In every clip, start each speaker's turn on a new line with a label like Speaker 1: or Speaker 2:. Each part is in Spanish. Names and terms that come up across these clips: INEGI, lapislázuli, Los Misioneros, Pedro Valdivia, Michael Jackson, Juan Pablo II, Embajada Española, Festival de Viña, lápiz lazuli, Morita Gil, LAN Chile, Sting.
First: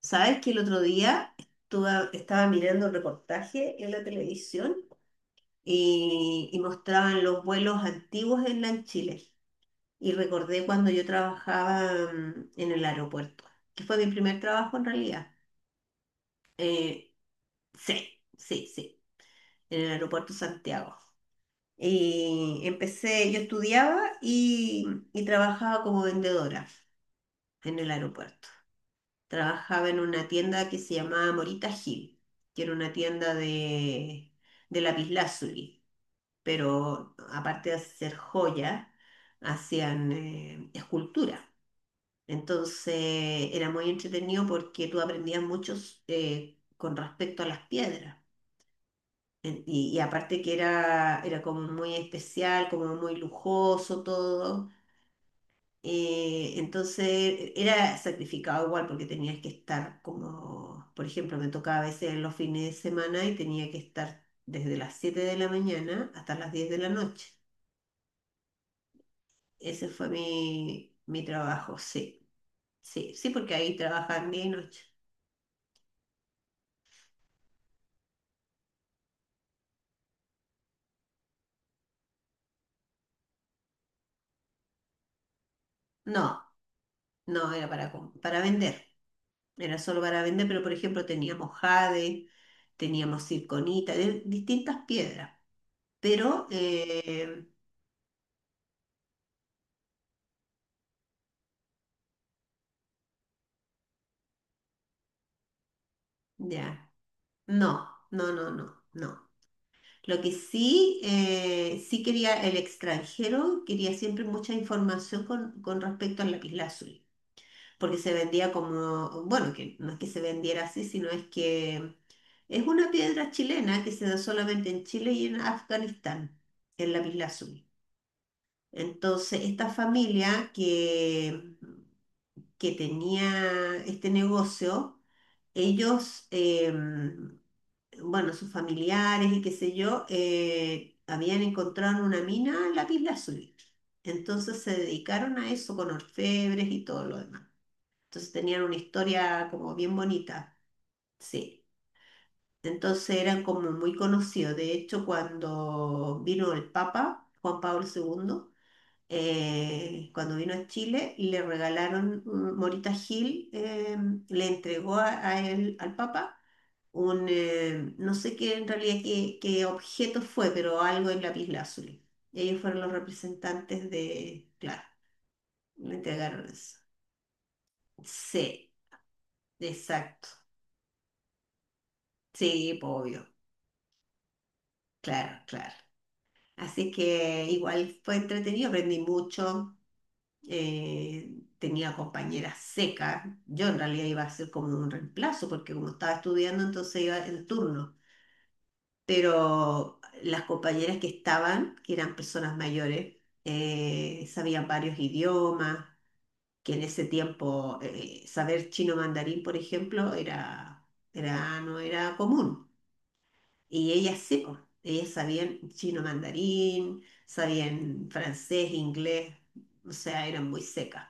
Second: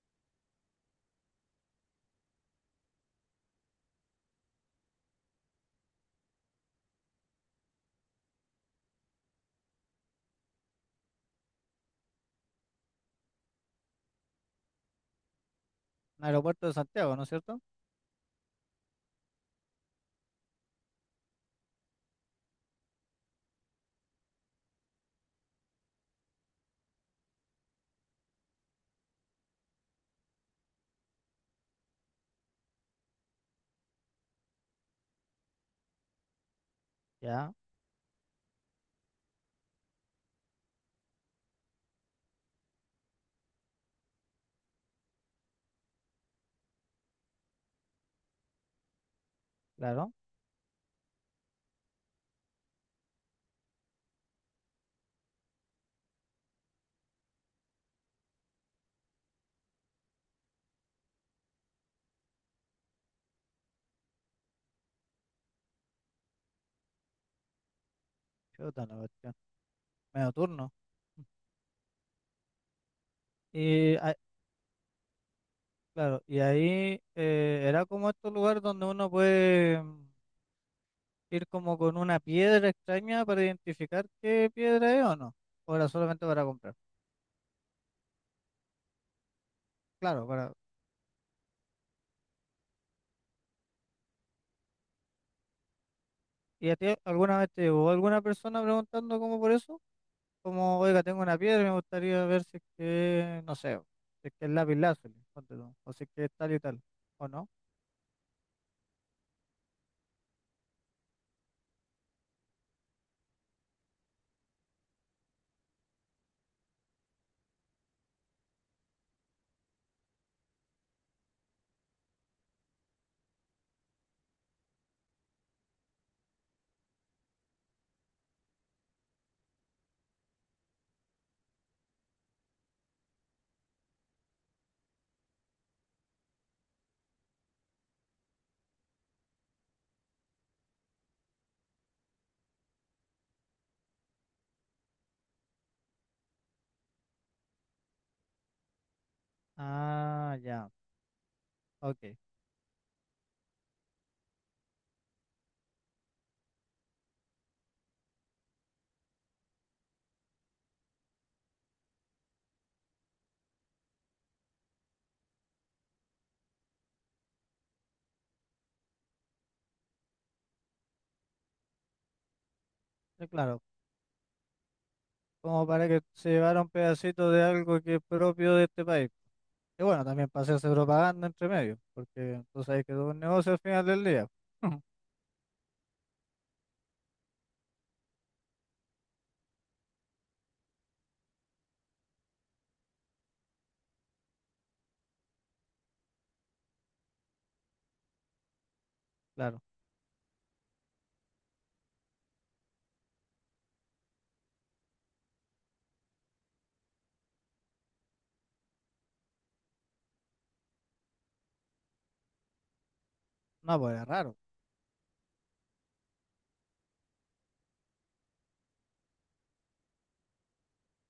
Speaker 1: ¿Sabes que el otro día estaba mirando un reportaje en la televisión y mostraban los vuelos antiguos en LAN Chile? Y recordé cuando yo trabajaba en el aeropuerto, que fue mi primer trabajo en realidad.
Speaker 2: Un aeropuerto de
Speaker 1: Eh,
Speaker 2: Santiago, ¿no es cierto?
Speaker 1: sí, sí, sí, en el aeropuerto Santiago. Y empecé, yo estudiaba y trabajaba como vendedora en el aeropuerto. Trabajaba en una tienda que se llamaba Morita Gil, que era una tienda de lapislázuli, pero
Speaker 2: Ya,
Speaker 1: aparte de hacer joyas, hacían escultura. Entonces era muy entretenido porque tú aprendías mucho con respecto a las piedras. Y
Speaker 2: claro.
Speaker 1: aparte que era como muy especial, como muy lujoso todo. Entonces era sacrificado igual porque tenías que estar como, por ejemplo, me tocaba a veces los fines de semana y tenía que estar desde las 7 de la mañana hasta las 10 de la noche.
Speaker 2: Chuta la cuestión.
Speaker 1: Ese fue
Speaker 2: Medio turno.
Speaker 1: mi trabajo, sí, sí, sí, porque ahí
Speaker 2: Y ah,
Speaker 1: trabajaban día y noche.
Speaker 2: claro, y ahí era como estos lugares donde uno puede ir como con una piedra extraña para identificar qué piedra es o no. O era
Speaker 1: No,
Speaker 2: solamente para comprar.
Speaker 1: no era para vender, era solo para
Speaker 2: Claro,
Speaker 1: vender,
Speaker 2: para.
Speaker 1: pero por ejemplo teníamos jade, teníamos circonita, de distintas piedras, pero
Speaker 2: ¿Y a ti alguna vez te llegó alguna persona preguntando como por eso? Como, oiga, tengo una piedra y me gustaría ver si es que, no sé, si es que es lápiz lazuli, ponte tú, o si es que es tal y tal,
Speaker 1: ya,
Speaker 2: ¿o no?
Speaker 1: no, no, no, no, no. Lo que sí, sí quería el extranjero, quería siempre mucha información con respecto al lapislázuli, porque se vendía como, bueno, que no es que se vendiera así, sino es que es una piedra chilena que se da solamente en Chile y en Afganistán, el lapislázuli. Entonces, esta familia que tenía este negocio, ellos, bueno, sus familiares y qué sé yo, habían encontrado en una mina lapislázuli. Entonces se dedicaron a eso con orfebres y todo lo demás. Entonces tenían una historia como bien
Speaker 2: Ah,
Speaker 1: bonita,
Speaker 2: ya,
Speaker 1: sí.
Speaker 2: ok.
Speaker 1: Entonces eran como muy conocidos. De hecho, cuando vino el Papa, Juan Pablo II, cuando vino a Chile, le regalaron, Morita Gil le entregó a él, al Papa no sé qué en realidad qué objeto fue, pero algo en lapislázuli. Y ellos fueron los
Speaker 2: Sí, claro,
Speaker 1: representantes de, claro,
Speaker 2: como para
Speaker 1: le
Speaker 2: que se
Speaker 1: entregaron
Speaker 2: llevara un
Speaker 1: eso.
Speaker 2: pedacito de algo que es propio de
Speaker 1: Sí,
Speaker 2: este país. Y bueno,
Speaker 1: exacto.
Speaker 2: también para hacerse propaganda entre medio, porque tú
Speaker 1: Sí,
Speaker 2: sabes que
Speaker 1: po,
Speaker 2: es un
Speaker 1: obvio.
Speaker 2: negocio al final del día.
Speaker 1: Claro, claro. Así que igual fue entretenido, aprendí mucho. Tenía compañeras secas. Yo en realidad iba a ser como un reemplazo, porque como estaba estudiando, entonces iba en turno.
Speaker 2: Claro,
Speaker 1: Pero las compañeras que estaban, que eran personas mayores, sabían varios idiomas, que en ese tiempo saber chino mandarín, por ejemplo, no era común.
Speaker 2: no,
Speaker 1: Y
Speaker 2: pues es
Speaker 1: ellas
Speaker 2: raro.
Speaker 1: sí, po, ellas sabían chino mandarín, sabían francés, inglés, o sea, eran muy secas.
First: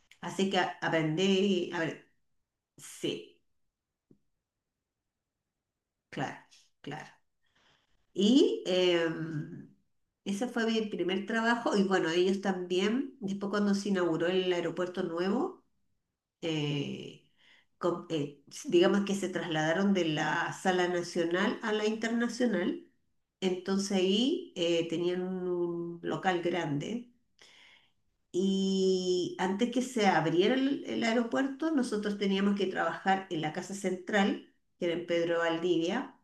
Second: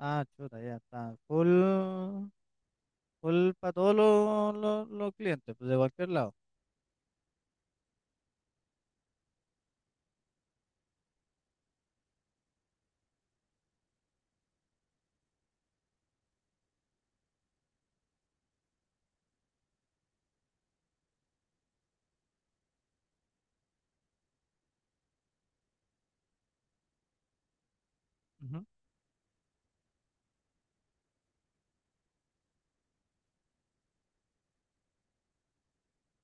Speaker 2: Ah,
Speaker 1: Así que
Speaker 2: chuta, ya está.
Speaker 1: aprendí, a ver,
Speaker 2: Full,
Speaker 1: sí,
Speaker 2: full para todos los, los clientes, pues de cualquier lado.
Speaker 1: claro, claro. Y ese fue mi primer trabajo y bueno, ellos también, después cuando se inauguró el aeropuerto nuevo, eh, com- eh, digamos que se trasladaron de la sala nacional a la internacional, entonces ahí tenían un local grande.
Speaker 2: Ujú.
Speaker 1: Y antes que se abriera el aeropuerto, nosotros teníamos que trabajar en la Casa Central, que era en Pedro Valdivia,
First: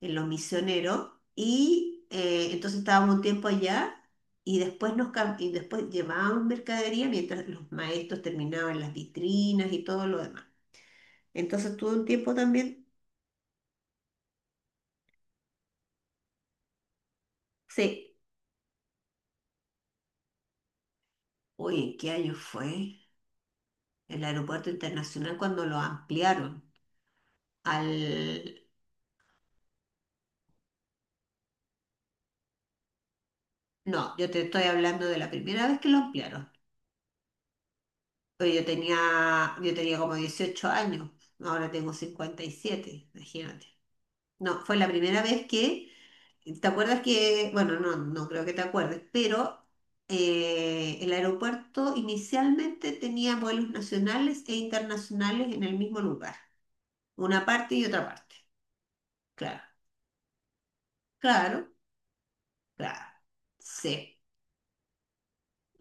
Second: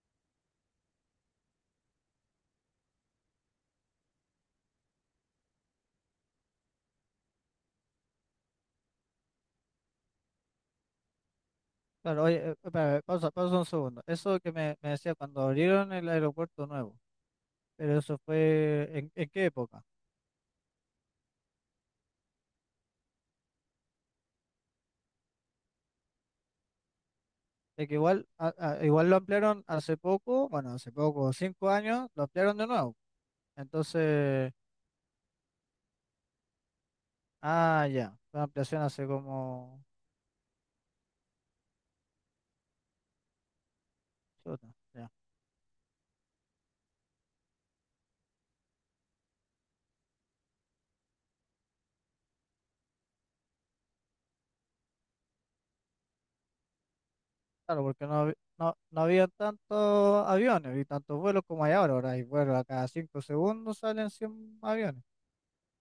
Speaker 1: en Los Misioneros, y entonces estábamos un tiempo allá y después, llevábamos mercadería mientras los maestros terminaban las vitrinas y todo lo demás. Entonces tuve un
Speaker 2: Claro,
Speaker 1: tiempo
Speaker 2: oye,
Speaker 1: también,
Speaker 2: espera, pausa un segundo. Eso que me decía cuando abrieron el aeropuerto nuevo, pero
Speaker 1: sí,
Speaker 2: eso fue, en qué época?
Speaker 1: oye, ¿en qué año fue? El aeropuerto internacional cuando lo ampliaron
Speaker 2: Es que igual,
Speaker 1: al...
Speaker 2: igual lo ampliaron hace poco, bueno, hace poco, 5 años, lo ampliaron de nuevo.
Speaker 1: No, yo te
Speaker 2: Entonces,
Speaker 1: estoy hablando de la primera vez que lo ampliaron.
Speaker 2: ah, ya, fue
Speaker 1: Oye, Yo
Speaker 2: ampliación hace
Speaker 1: tenía, yo
Speaker 2: como...
Speaker 1: tenía como 18 años, ahora tengo 57, imagínate. No,
Speaker 2: Chuta,
Speaker 1: fue la
Speaker 2: ya.
Speaker 1: primera vez que, ¿te acuerdas que, bueno, no, no creo que te acuerdes, pero el aeropuerto inicialmente tenía vuelos nacionales e internacionales en el mismo lugar, una parte
Speaker 2: Claro,
Speaker 1: y otra
Speaker 2: porque no,
Speaker 1: parte?
Speaker 2: no, no había
Speaker 1: Claro,
Speaker 2: tantos aviones y tantos vuelos como
Speaker 1: claro,
Speaker 2: hay ahora. Ahora hay vuelos a cada
Speaker 1: claro.
Speaker 2: 5 segundos, salen
Speaker 1: Sí,
Speaker 2: 100 aviones.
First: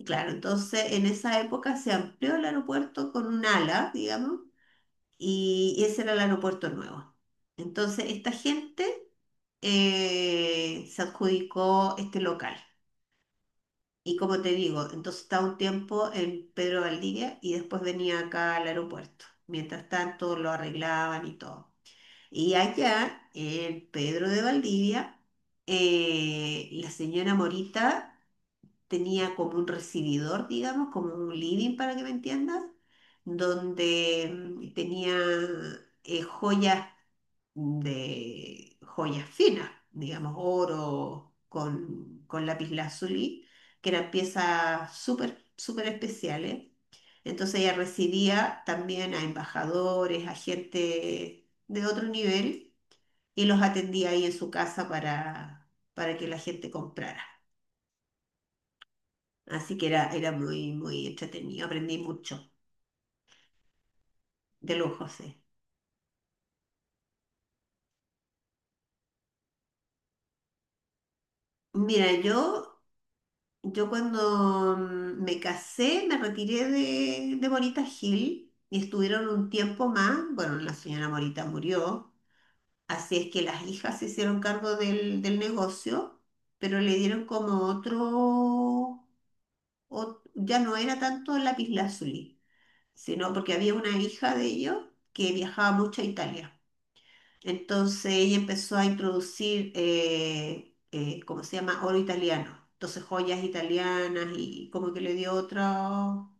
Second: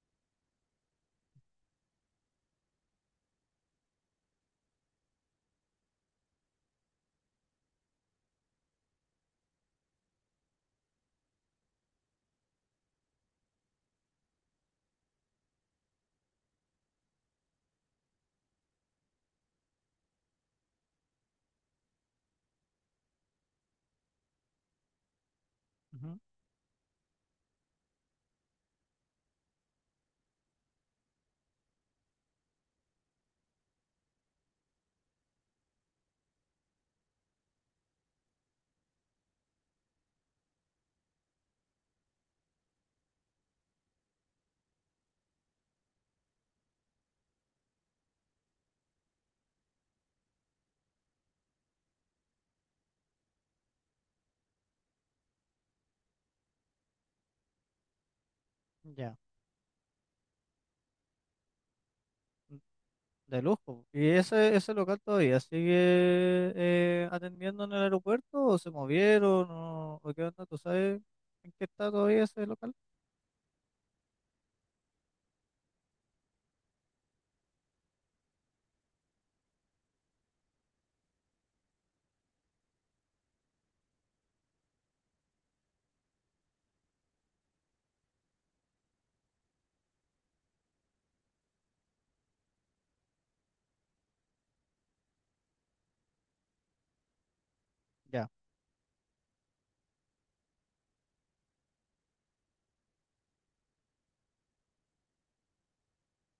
Speaker 1: claro. Entonces, en esa época se amplió el aeropuerto con un ala, digamos, y ese era el aeropuerto nuevo. Entonces, esta gente se adjudicó este local. Y como te digo, entonces estaba un tiempo en Pedro Valdivia y después venía acá al aeropuerto. Mientras tanto, lo arreglaban y todo. Y allá, en Pedro de Valdivia,
Speaker 2: Ujú,
Speaker 1: la señora Morita tenía como un recibidor, digamos, como un living, para que me entiendas, donde tenía joyas de joyas finas, digamos, oro con lapislázuli, que eran piezas súper, súper especiales. Entonces ella recibía también a embajadores, a gente de otro nivel y los atendía ahí en su casa para que la gente comprara.
Speaker 2: ya,
Speaker 1: Así que era muy, muy entretenido, aprendí mucho
Speaker 2: mm, de lujo. ¿Y ese
Speaker 1: de
Speaker 2: local
Speaker 1: lujo,
Speaker 2: todavía
Speaker 1: sí.
Speaker 2: sigue atendiendo en el aeropuerto o se movieron o qué onda? ¿Tú sabes en qué está
Speaker 1: Mira,
Speaker 2: todavía ese
Speaker 1: yo
Speaker 2: local?
Speaker 1: Yo cuando me casé, me retiré de Morita Hill y estuvieron un tiempo más. Bueno, la señora Morita murió, así es que las hijas se hicieron cargo del negocio, pero le dieron como otro, ya no era tanto lapislázuli, sino porque había una hija de ellos que viajaba mucho a Italia. Entonces
Speaker 2: Ya.
Speaker 1: ella empezó a introducir, ¿cómo se llama? Oro italiano. Entonces joyas italianas y como que le dio otro,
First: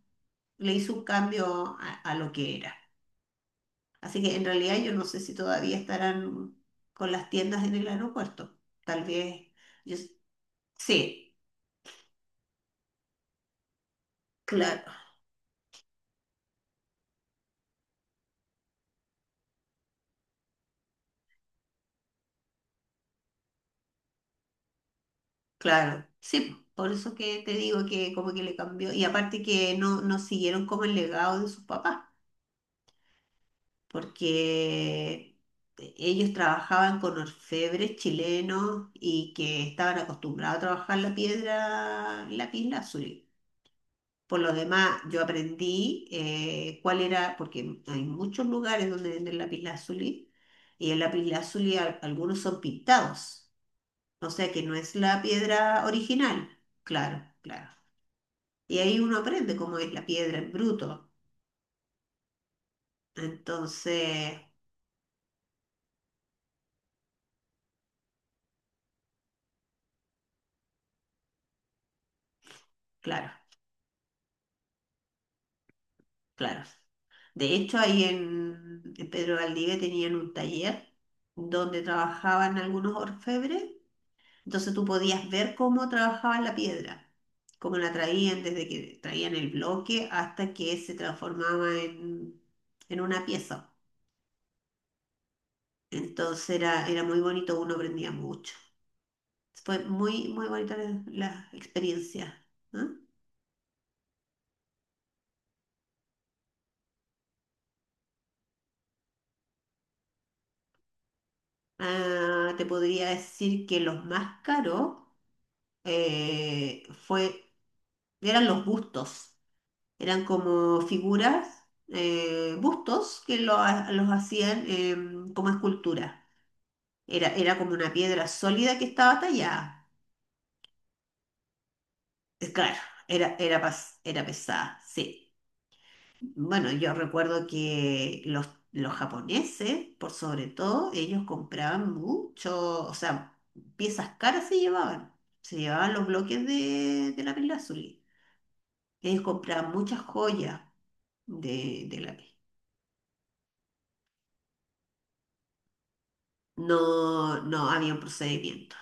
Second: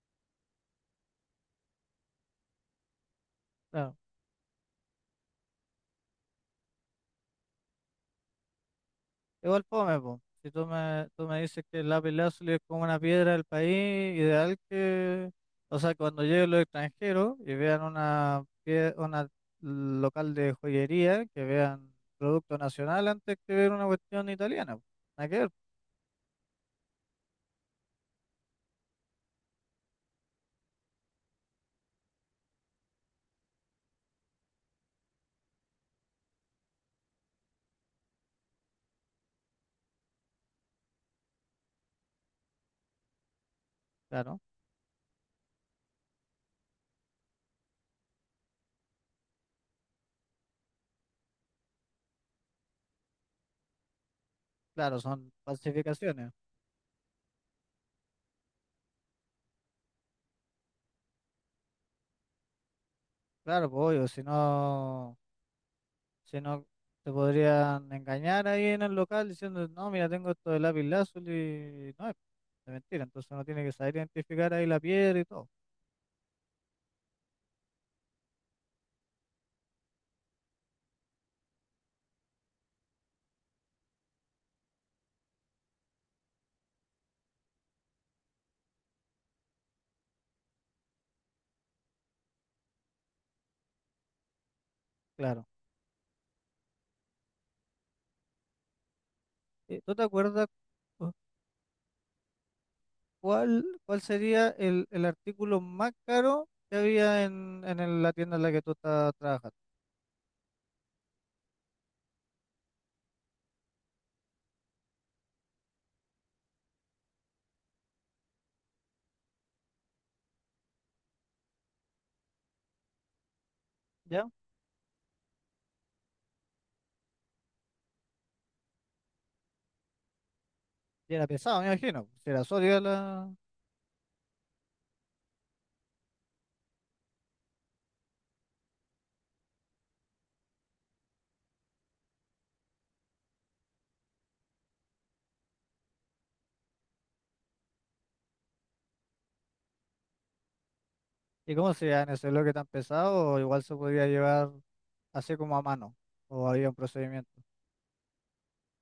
Speaker 1: le hizo un cambio a lo que era.
Speaker 2: Claro.
Speaker 1: Así que en realidad yo no sé si todavía estarán con las tiendas en el aeropuerto. Tal vez,
Speaker 2: Igual
Speaker 1: yo
Speaker 2: fome,
Speaker 1: s-
Speaker 2: po. Si tú tú
Speaker 1: sí,
Speaker 2: me dices que el lápiz lazuli es como una piedra del país, ideal
Speaker 1: claro,
Speaker 2: que, o sea, cuando lleguen los extranjeros y vean una, una local de joyería, que vean producto nacional antes que ver una cuestión italiana, po. Nada que ver,
Speaker 1: claro, sí. Por eso que te digo que como que le cambió. Y aparte que no, no siguieron como el legado de sus papás, porque ellos trabajaban con orfebres chilenos y que estaban acostumbrados a trabajar la piedra lapislázuli. Por
Speaker 2: claro,
Speaker 1: lo demás, yo aprendí cuál era, porque hay muchos lugares donde venden lapislázuli y el lapislázuli, algunos son pintados, o sea que no es
Speaker 2: claro,
Speaker 1: la
Speaker 2: son
Speaker 1: piedra
Speaker 2: falsificaciones.
Speaker 1: original, claro, claro. Y ahí uno aprende cómo es la piedra en bruto.
Speaker 2: Claro, pues obvio, si
Speaker 1: Entonces,
Speaker 2: no, si no te podrían engañar ahí en el local diciendo, no, mira, tengo esto de lápiz lazuli, y no es, es mentira, entonces
Speaker 1: claro.
Speaker 2: uno tiene que saber identificar ahí la piedra y todo.
Speaker 1: Claro. De hecho, ahí en Pedro Valdivia tenían un taller donde trabajaban algunos orfebres, entonces tú podías ver cómo trabajaban la piedra, cómo la traían desde que traían el bloque hasta que se transformaba en una pieza.
Speaker 2: Claro.
Speaker 1: Entonces era muy bonito, uno aprendía mucho. Fue
Speaker 2: ¿Tú te
Speaker 1: muy,
Speaker 2: acuerdas
Speaker 1: muy bonita la,
Speaker 2: cu-
Speaker 1: la experiencia, ¿no?
Speaker 2: cuál, ¿cuál sería el artículo más caro que había en la tienda en la que tú estás trabajando?
Speaker 1: Ah, te podría decir que los más caros fue eran los bustos, eran como figuras, bustos que los
Speaker 2: ¿Ya?
Speaker 1: hacían como escultura. Era como una piedra sólida que estaba tallada.
Speaker 2: Y era pesado, me imagino. Si era
Speaker 1: Claro,
Speaker 2: sólida la...
Speaker 1: era pesada, sí. Bueno, yo recuerdo que los japoneses, por sobre todo, ellos compraban mucho, o sea, piezas caras se llevaban. Se llevaban los bloques de lápiz lazuli. Ellos compraban muchas joyas
Speaker 2: ¿Y cómo
Speaker 1: de,
Speaker 2: se
Speaker 1: de
Speaker 2: llama ese
Speaker 1: lápiz.
Speaker 2: bloque tan pesado? O igual se podía llevar así como a mano. O había un procedimiento.
Speaker 1: No, no había un procedimiento.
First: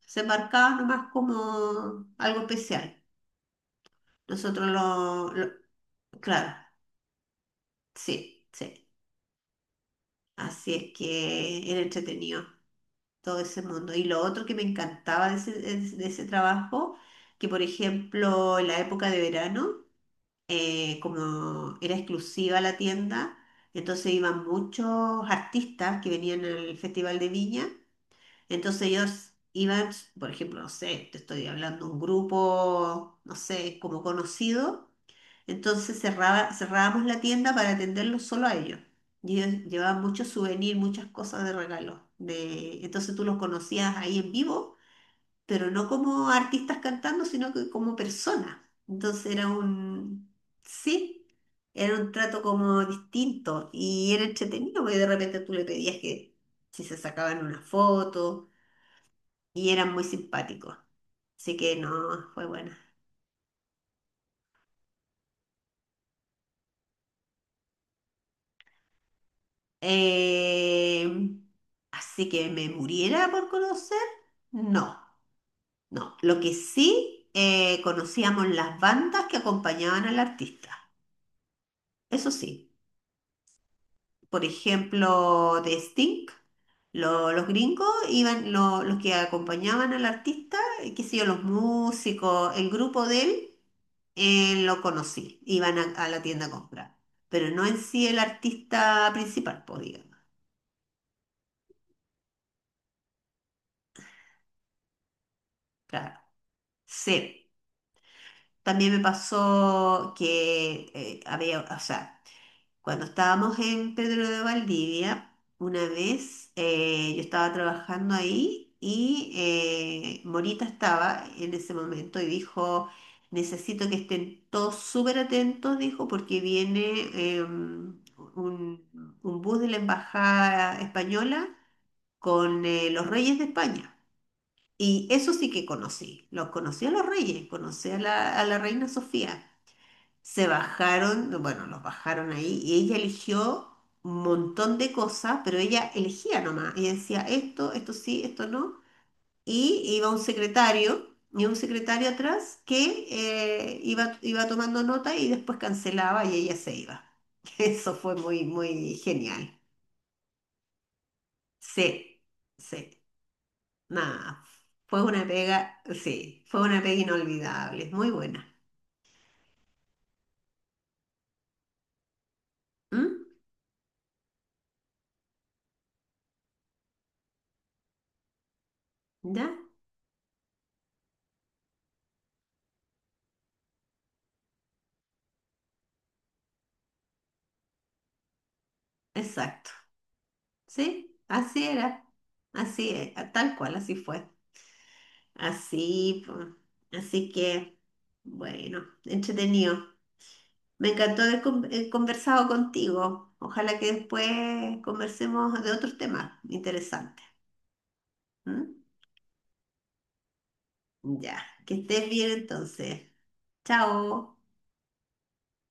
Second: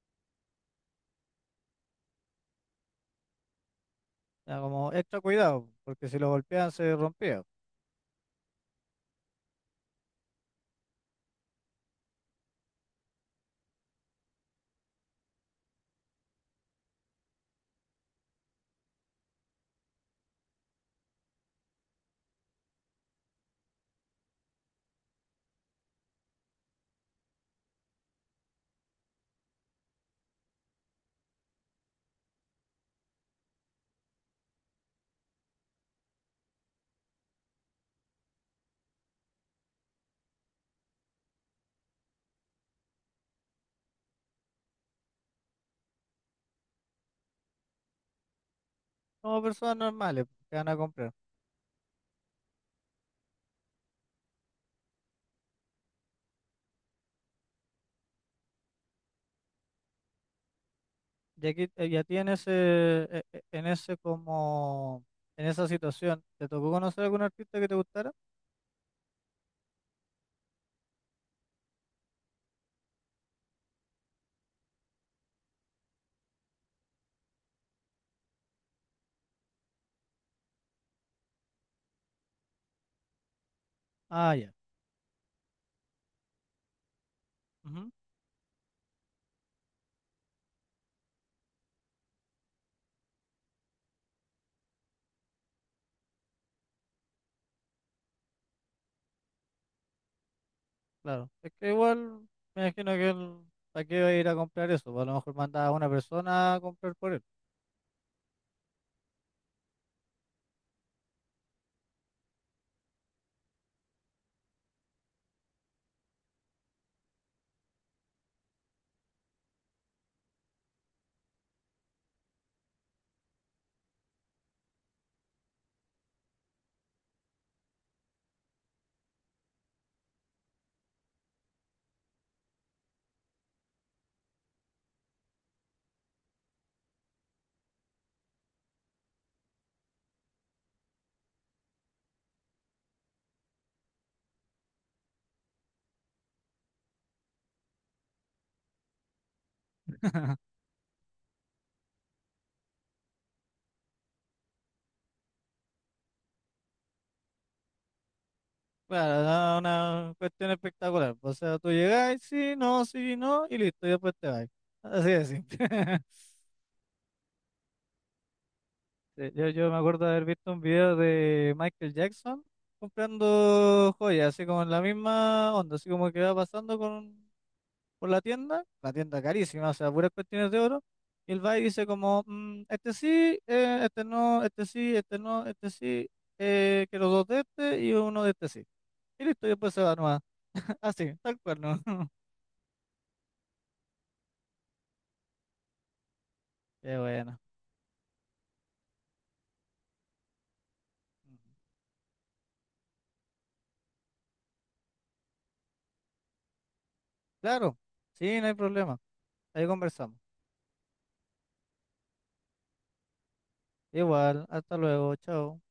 Speaker 1: Se marcaba nomás como algo especial.
Speaker 2: Era
Speaker 1: Nosotros
Speaker 2: como extra
Speaker 1: lo, lo-.
Speaker 2: cuidado, porque si lo
Speaker 1: Claro,
Speaker 2: golpeaban se rompía.
Speaker 1: sí, sí. Así es que era entretenido todo ese mundo. Y lo otro que me encantaba de ese, trabajo, que por ejemplo en la época de verano, como era exclusiva la tienda, entonces iban muchos artistas que venían al Festival de Viña. Entonces ellos iban, por ejemplo, no sé, te estoy hablando un grupo, no sé, como conocido, entonces cerrábamos la tienda para atenderlos solo a ellos. Y ellos llevaban muchos souvenirs, muchas cosas de regalo. De... Entonces tú los conocías ahí en vivo, pero no como artistas cantando, sino que como personas. Entonces
Speaker 2: Como
Speaker 1: era
Speaker 2: personas normales
Speaker 1: un,
Speaker 2: que van a comprar.
Speaker 1: sí, era un trato como distinto y era entretenido, porque de repente tú le pedías que si se sacaban una foto y eran muy simpáticos.
Speaker 2: Y
Speaker 1: Así
Speaker 2: aquí,
Speaker 1: que
Speaker 2: y a ti
Speaker 1: no, fue buena.
Speaker 2: en ese como, en esa situación, ¿te tocó conocer algún artista que te gustara?
Speaker 1: Eh, así que me muriera por conocer, no, no. Lo que sí, conocíamos las bandas que acompañaban al artista. Eso sí.
Speaker 2: Ah,
Speaker 1: Por
Speaker 2: ya.
Speaker 1: ejemplo, de Sting, los gringos
Speaker 2: Ujú,
Speaker 1: iban, los que acompañaban al artista, qué sé yo, los músicos, el grupo de él, lo conocí, iban a la tienda a comprar, pero no en sí el artista principal, pues, digamos,
Speaker 2: claro. Es que igual me imagino que él, ¿para qué va a ir a comprar eso? Pues a lo mejor manda a una
Speaker 1: claro,
Speaker 2: persona a comprar por él.
Speaker 1: sí. También me pasó que había, o sea, cuando estábamos en Pedro de Valdivia, una vez yo estaba trabajando ahí y Morita estaba en ese momento y dijo, necesito que estén todos súper atentos, dijo, porque viene eh, un, un bus de la Embajada Española con los reyes de España. Y eso sí que conocí, los conocí a los reyes, conocí a la reina Sofía. Se bajaron, bueno, los bajaron ahí y ella eligió un montón de cosas, pero ella elegía nomás. Ella decía esto, esto sí, esto no. Y iba un secretario, y un secretario atrás que iba tomando nota y después cancelaba y ella se iba. Eso fue muy, muy
Speaker 2: Claro,
Speaker 1: genial.
Speaker 2: no, una cuestión espectacular. O sea, tú
Speaker 1: Sí,
Speaker 2: llegás, sí, no,
Speaker 1: sí,
Speaker 2: sí, no, y listo, y después te
Speaker 1: nada.
Speaker 2: vas.
Speaker 1: Fue
Speaker 2: Así de
Speaker 1: una
Speaker 2: simple.
Speaker 1: pega, sí, fue una pega inolvidable, muy buena.
Speaker 2: Sí, yo me acuerdo de haber visto un video de Michael Jackson
Speaker 1: ¿Mm?
Speaker 2: comprando joyas, así como en la misma onda, así como que va pasando con por la tienda
Speaker 1: ¿Ya?
Speaker 2: carísima, o sea, puras cuestiones de oro, y él va y dice como, "Mm, este sí, este no, este sí, este no, este sí, quiero dos de este y uno de este sí". Y listo, y
Speaker 1: Exacto.
Speaker 2: después se va nomás. Así,
Speaker 1: Sí,
Speaker 2: tal cual,
Speaker 1: así
Speaker 2: ¿no?
Speaker 1: era. Así es, tal cual, así fue. Así, po.
Speaker 2: Qué
Speaker 1: Así
Speaker 2: bueno.
Speaker 1: que, bueno, entretenido. Me encantó haber
Speaker 2: Ujú.
Speaker 1: conversado contigo. Ojalá que después conversemos de otros temas interesantes.
Speaker 2: Claro, sí, no hay
Speaker 1: ¿M?
Speaker 2: problema. Ahí conversamos.
Speaker 1: Ya, que estés bien entonces. Chao.
Speaker 2: Igual, hasta luego, chao.